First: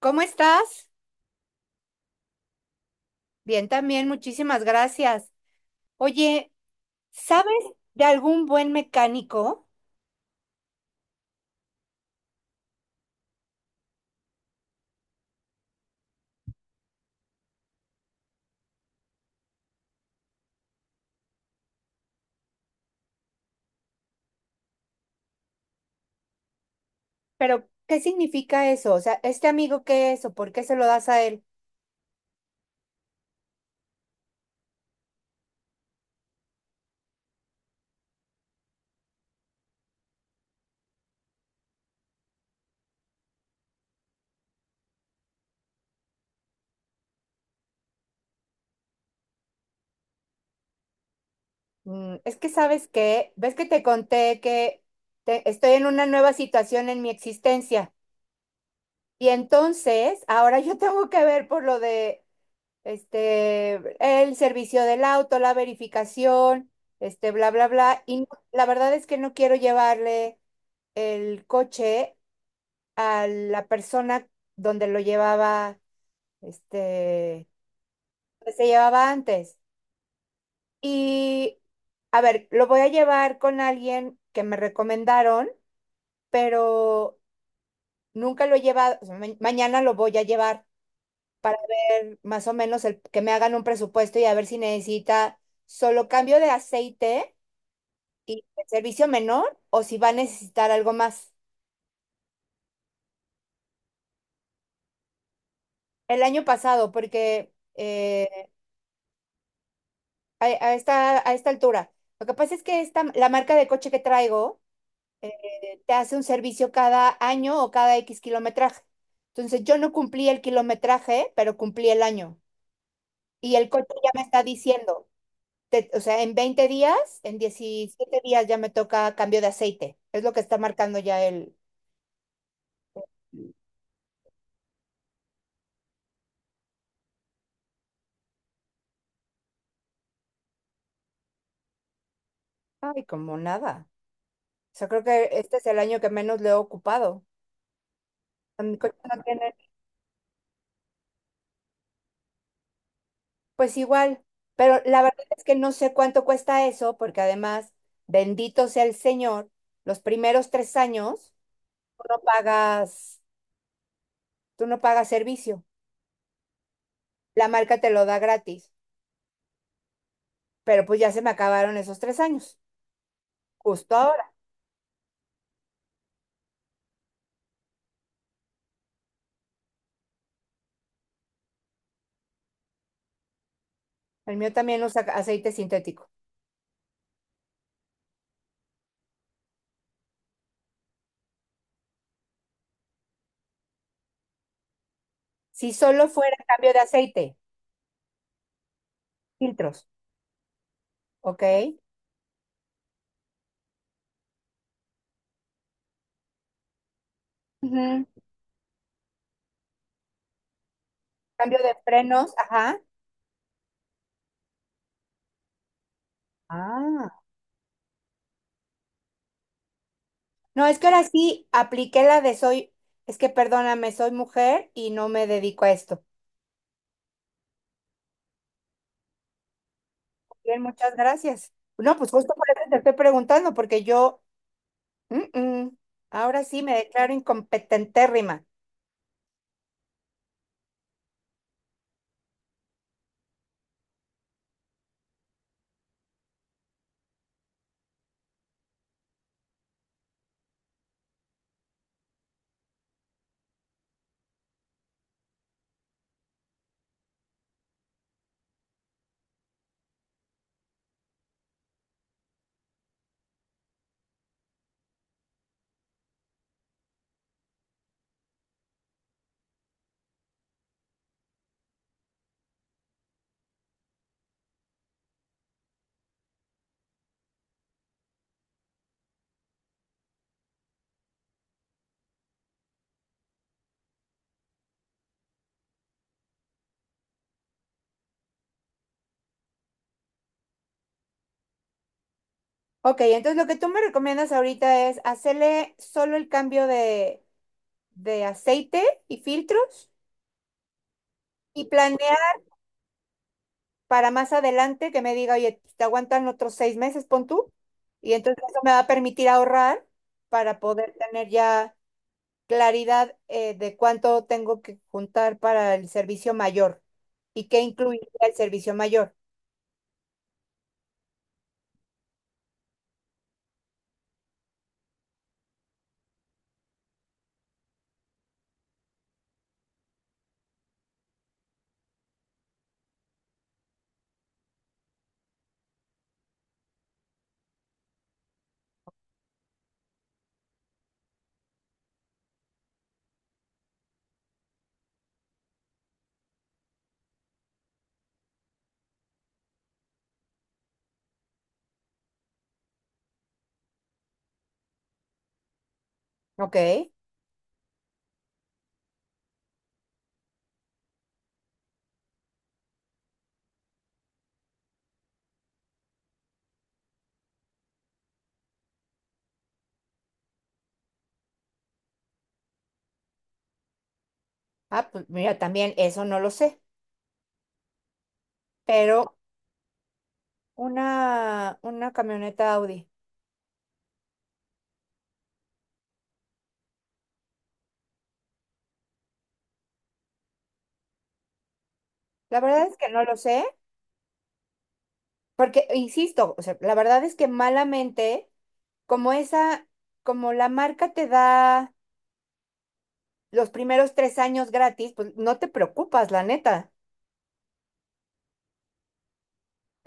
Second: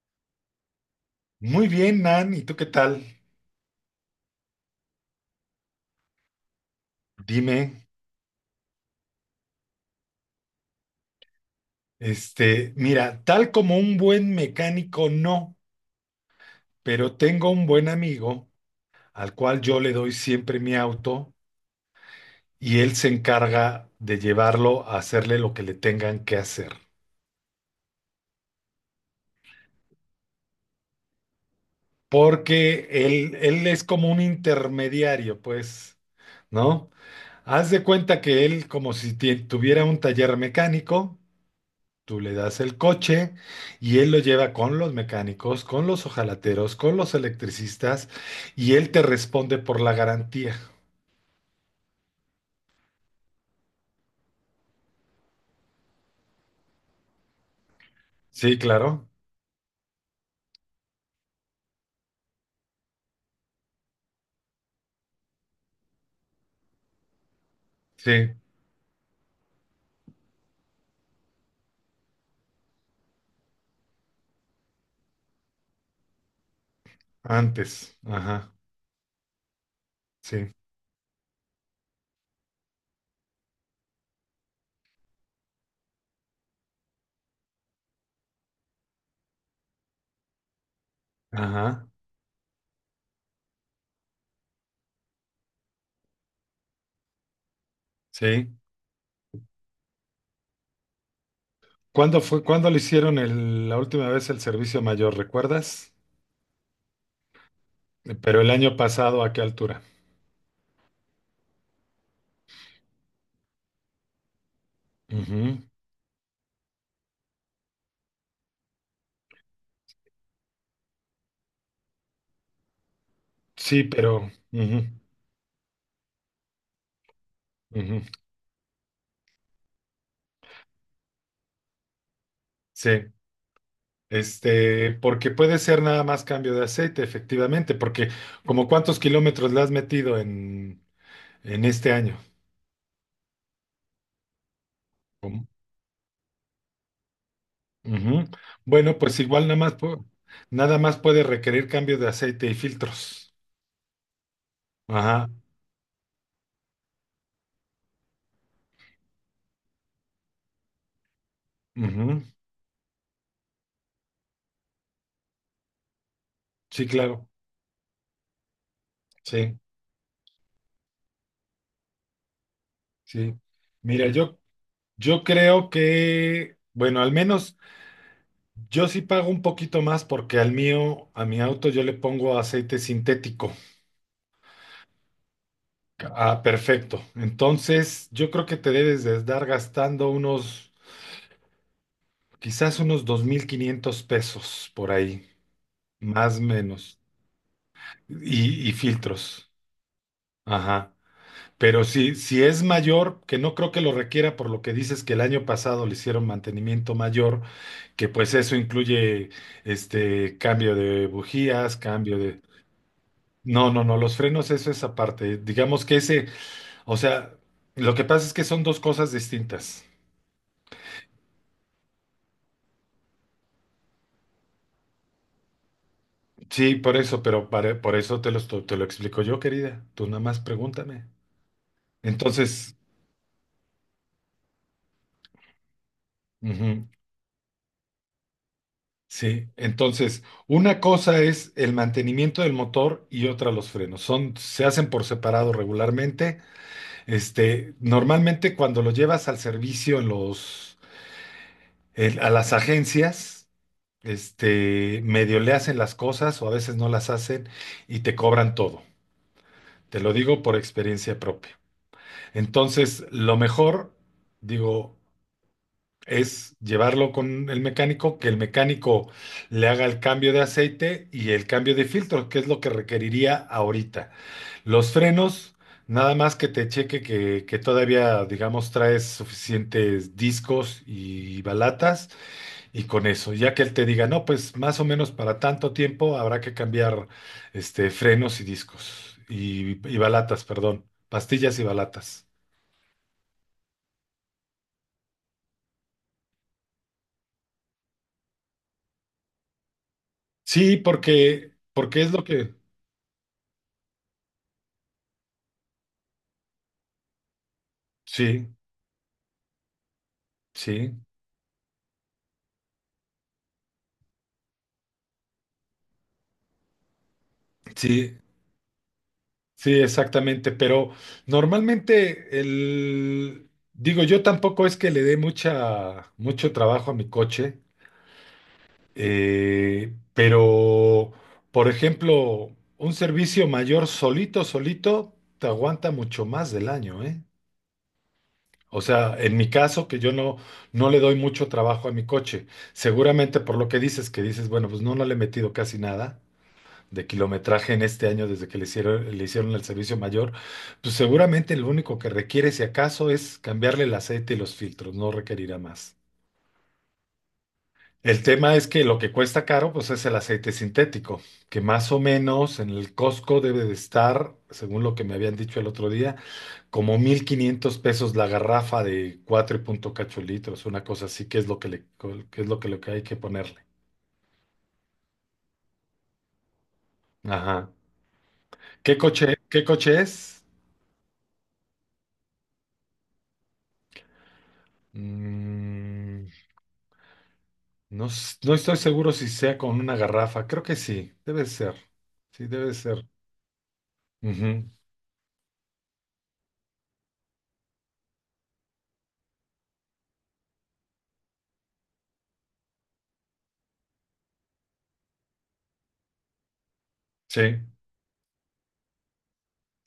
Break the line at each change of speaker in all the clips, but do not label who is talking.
¿Cómo estás?
Muy bien, Nan, ¿y tú qué tal?
Bien, también, muchísimas gracias. Oye, ¿sabes
Dime,
de algún buen mecánico?
este, mira, tal como un buen mecánico no, pero tengo un buen amigo al cual yo le doy siempre mi auto y él se encarga de llevarlo a hacerle lo que le tengan que hacer,
Pero, ¿qué significa eso? O sea, ¿este amigo qué es o por qué se lo das a él?
porque él es como un intermediario, pues, ¿no? Haz de cuenta que él como si tuviera un taller mecánico. Tú le das el coche y él lo lleva con los mecánicos, con los hojalateros, con los electricistas y él te responde por la garantía.
Es que sabes que, ves que te conté que estoy en una nueva situación en mi existencia.
Sí, claro.
Y entonces, ahora yo tengo que ver por lo de, este, el servicio del auto, la verificación, bla, bla, bla. Y
Sí,
la verdad es que no quiero llevarle el coche a la persona donde lo llevaba, este,
antes.
que
Ajá.
se llevaba antes.
Sí.
Y, a ver, lo voy a llevar con alguien que me recomendaron, pero nunca lo he llevado, o sea, mañana lo voy a llevar para
Ajá.
ver más o menos el, que me hagan un presupuesto y a ver si necesita solo cambio de aceite y
Sí.
el servicio menor o si va a necesitar algo más.
¿Cuándo fue, cuándo le hicieron la última vez el servicio mayor, recuerdas?
El año pasado, porque
Pero el año pasado, ¿a qué altura?
a esta altura. Lo que pasa es que esta, la marca de coche que traigo eh,
Ujú.
te hace un servicio cada año o cada X kilometraje. Entonces yo no cumplí el kilometraje, pero cumplí el año. Y el
Sí,
coche ya me
pero...
está
ujú,
diciendo, o sea, en 20 días, en
ujú.
17 días ya me toca cambio de aceite. Es lo que está marcando ya el.
Sí. Este, porque puede ser nada más cambio de aceite, efectivamente, porque como cuántos kilómetros le has metido en este año.
Ay, como nada. O sea, creo que
Como-
este es el año que menos le he ocupado.
Ujú.
A Mi coche
Bueno, pues
no
igual
tiene.
nada más, nada más puede requerir cambio de aceite y filtros.
Pues igual, pero la verdad
Ajá.
es que no sé cuánto cuesta eso, porque además, bendito sea el Señor, los primeros 3 años tú no
Ujú.
pagas, tú no pagas servicio,
Sí, claro.
la marca te lo da gratis,
Sí,
pero pues ya se me acabaron esos 3 años,
sí.
justo
Mira,
ahora.
yo creo que, bueno, al menos yo sí pago un poquito más porque al mío, a mi auto yo le pongo aceite sintético.
El mío también usa aceite sintético.
Ah, perfecto. Entonces, yo creo que te debes de estar gastando unos, quizás unos 2500 pesos por ahí,
Si solo fuera
más
cambio de
menos,
aceite,
y filtros.
filtros,
Ajá.
¿ok?
Pero si es mayor, que no creo que lo requiera por lo que dices que el año pasado le hicieron mantenimiento mayor,
Ujú.
que pues eso incluye este cambio de
Cambio de
bujías, cambio
frenos,
de...
ajá.
No, no, no, los frenos, eso es aparte. Digamos que ese, o
Ah.
sea, lo que pasa es que son dos cosas distintas.
No, es que ahora sí apliqué la de soy, es que perdóname, soy mujer y no me dedico a esto.
Sí, por eso, por eso te lo, te lo explico yo, querida. Tú nada más
Bien, muchas
pregúntame.
gracias. No, pues justo por eso te
Entonces,
estoy preguntando, porque yo, mm, mm, ahora sí me
ujú,
declaro incompetentérrima.
sí, entonces, una cosa es el mantenimiento del motor y otra los frenos. Son, se hacen por separado regularmente. Este, normalmente cuando lo llevas al servicio en los, a las agencias, este, medio le hacen las cosas o a veces no las hacen y te cobran todo. Te lo digo por experiencia propia. Entonces, lo mejor, digo, es llevarlo con el mecánico, que el mecánico le haga el cambio de aceite y el cambio de filtro, que es lo que requeriría ahorita. Los frenos, nada más que te cheque que todavía, digamos, traes suficientes discos y balatas y con eso, ya que él te diga, no, pues más o menos para tanto tiempo habrá que cambiar este, frenos y discos y balatas, perdón, pastillas y balatas.
Ok, entonces lo que tú me recomiendas ahorita es hacerle solo el cambio de aceite y filtros
Sí,
y
porque es
planear
lo que...
para más adelante que me diga, oye, pues, te aguantan otros 6 meses, pon tú. Y entonces
Sí,
eso me va a permitir ahorrar para poder
sí.
tener ya claridad, de cuánto tengo que juntar para el servicio mayor y qué incluiría
Sí,
el servicio mayor.
sí, exactamente, pero normalmente el, digo, yo tampoco es que le dé mucha, mucho trabajo a mi coche, pero, por ejemplo, un servicio mayor solito, solito, te aguanta mucho más del año, ¿eh? O sea, en mi caso, que yo no, no le doy mucho trabajo a mi coche, seguramente por lo que dices, bueno, pues no le he metido casi nada. De kilometraje en este año desde que le hicieron el servicio mayor, pues seguramente lo único que requiere, si acaso, es cambiarle el aceite y los filtros, no requerirá más.
Ok.
El tema es que lo que cuesta caro, pues es el aceite sintético, que más o menos en el Costco debe de estar, según lo que me habían dicho el otro día, como 1500 pesos la garrafa de 4 y punto cacho litros, una cosa así, que es lo que le, que es lo que hay que ponerle.
Ah, pues mira, también eso no lo sé,
Ajá.
pero
Qué coche es?
una camioneta Audi.
Mm, no, no estoy seguro si sea con una garrafa. Creo que sí, debe ser.
La
Sí,
verdad
debe
es que no
ser.
lo sé,
Ujú,
porque, insisto, o sea, la verdad es que malamente, como esa, como la marca te da los primeros 3 años gratis, pues no te preocupas, la neta.
sí,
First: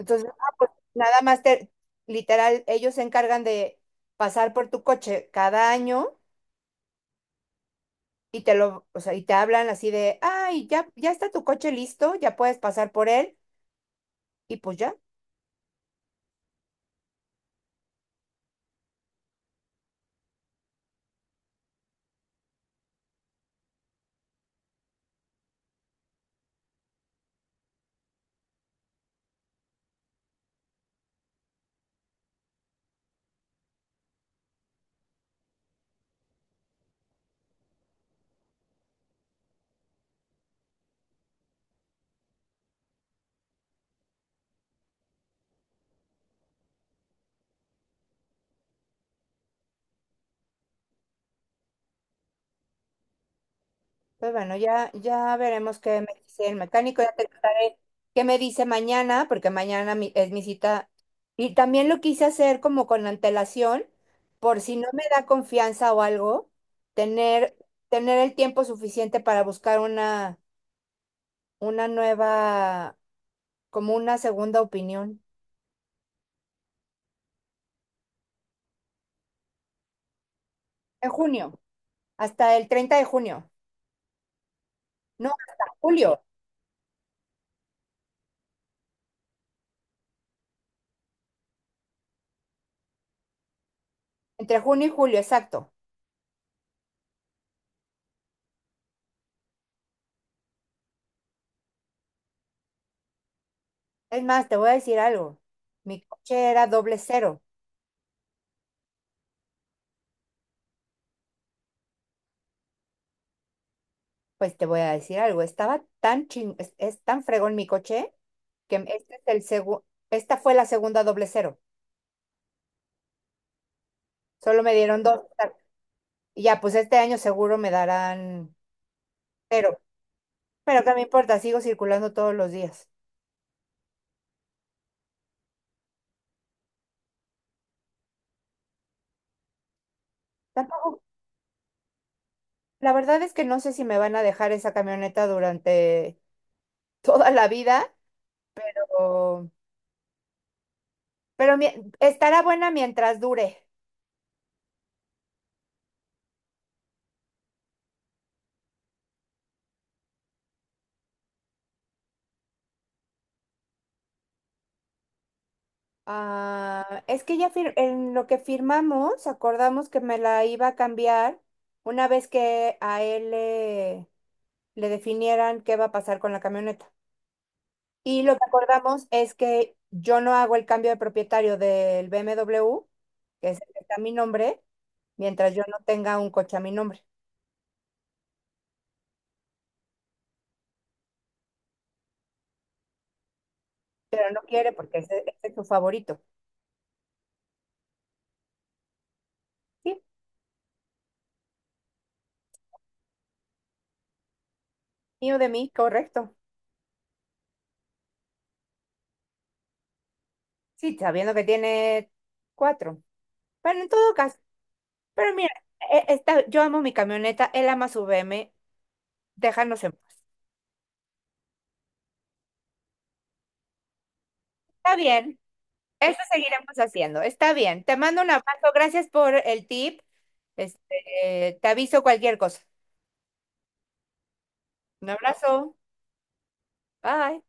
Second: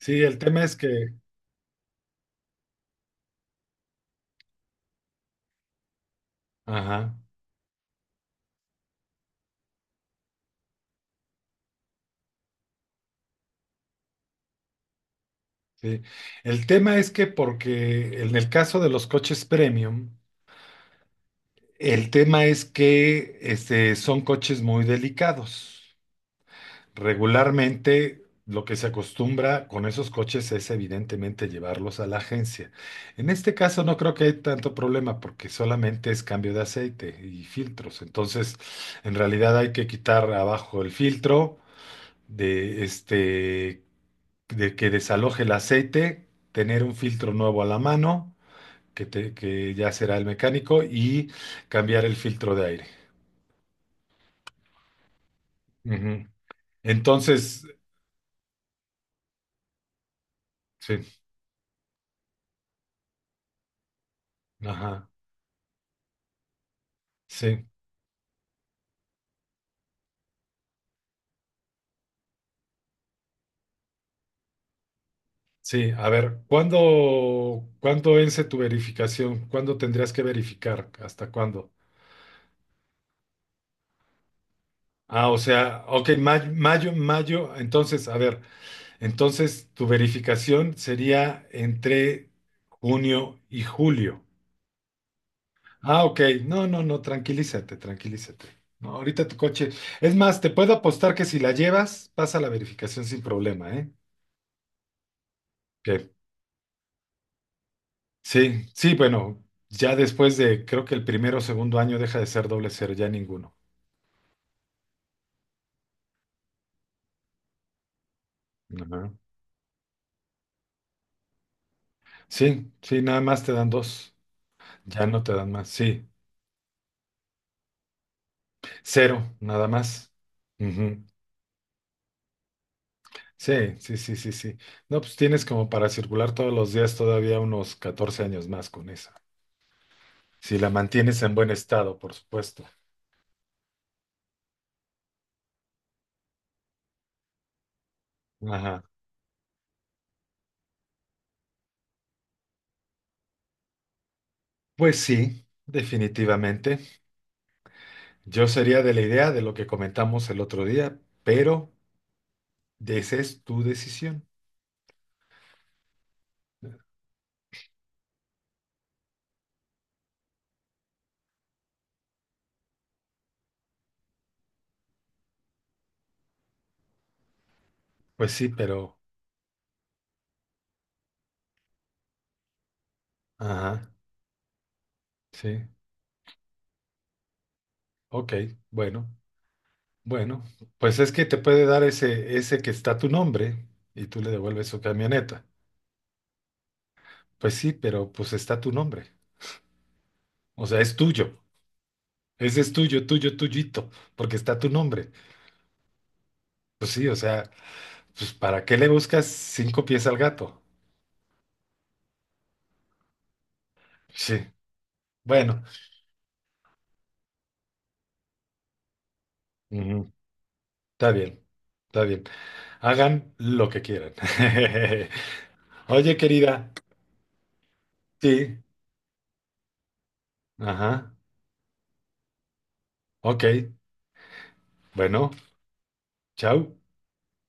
sí, el
ah,
tema
pues,
es que,
nada más te, literal, ellos se encargan de pasar por tu coche cada año
ajá,
y te lo, o sea, y te hablan así de, ay, ya, ya está tu coche listo, ya puedes pasar por él, y pues ya,
sí. El tema es que porque en el caso de los coches premium, el tema es que este, son coches muy delicados. Regularmente lo que se acostumbra con esos coches es evidentemente llevarlos a la agencia. En este caso no creo que hay tanto problema porque solamente es cambio de aceite y filtros. Entonces, en realidad hay que quitar abajo el filtro de este de que desaloje el aceite, tener un filtro nuevo a la mano, que ya será el mecánico y cambiar el filtro de aire.
pues bueno, ya, ya veremos qué me
Ujú.
dice el mecánico, ya te
Entonces,
contaré qué me dice mañana, porque mañana es mi cita.
sí,
Y también lo quise hacer como con antelación, por si no me
ajá,
da confianza o algo, tener,
sí.
tener el tiempo suficiente para buscar una nueva, como una segunda opinión.
Sí, a ver, ¿cuándo vence tu verificación? ¿Cuándo tendrías que verificar?
En
¿Hasta
junio,
cuándo?
hasta el 30 de junio. No,
Ah, o
hasta
sea, ok,
julio,
mayo, mayo, mayo. Entonces, a ver, entonces tu verificación sería entre junio y julio.
entre junio y julio, exacto.
Ah, ok, no, no, no, tranquilízate, tranquilízate. No, ahorita tu coche. Es más, te puedo apostar que si la llevas, pasa la verificación sin problema, ¿eh?
Es más, te voy a decir algo. Mi
Ok.
coche era doble cero.
Sí, sí, bueno, ya después de, creo que el primero o segundo año deja de ser doble cero, ya ninguno.
Pues te voy a decir algo. Estaba tan ching, es tan fregón mi coche que
Ajá.
esta fue la segunda doble cero.
Sí, sí, nada más te dan dos,
Solo me dieron
ya no
dos.
te dan más, sí,
Y ya, pues este año seguro me darán
cero, nada
cero.
más.
Pero qué me
Ujú.
importa, sigo circulando todos los días.
Sí, sí, sí, sí, sí. No, pues tienes como para circular todos los días todavía unos 14 años más con esa. Si la
Tampoco.
mantienes en buen estado, por supuesto.
La verdad es que no sé si me van a dejar esa camioneta durante toda la vida,
Ajá.
o- pero mi- estará buena mientras dure.
Pues sí, definitivamente. Yo sería de la idea de lo que comentamos el otro día, pero esa es tu decisión.
Ah, es que en lo que firmamos, acordamos que me la iba a cambiar una vez que a él le definieran qué va a pasar con la camioneta. Y
Pues
lo que
sí, pero,
acordamos es que yo no hago el cambio de propietario del BMW, que es el que
ajá,
está a mi nombre, mientras yo
sí,
no tenga un coche a mi nombre.
ok, bueno, bueno, pues es que te puede dar ese, ese que está tu nombre y tú
Pero
le
no
devuelves
quiere
su
porque ese
camioneta.
es su favorito.
Pues sí, pero pues está tu nombre,
Sí,
o sea, es tuyo, ese es tuyo, tuyo, tuyito, porque está tu nombre.
mío de mí, correcto.
Pues sí, o sea, pues ¿para qué le buscas cinco pies al gato?
Sí, sabiendo que tiene cuatro. Bueno, en todo
Sí,
caso, pero mira,
bueno,
está, yo amo mi camioneta, él ama su BM, déjanos en
ujú,
paz.
está bien, está bien, hagan lo que quieran.
Está bien,
Oye,
eso
querida,
seguiremos haciendo, está bien. Te mando un
sí,
abrazo, gracias por el tip. Este,
ajá,
te aviso cualquier cosa.
ok,
Un
bueno.
abrazo,
Chao.
bye.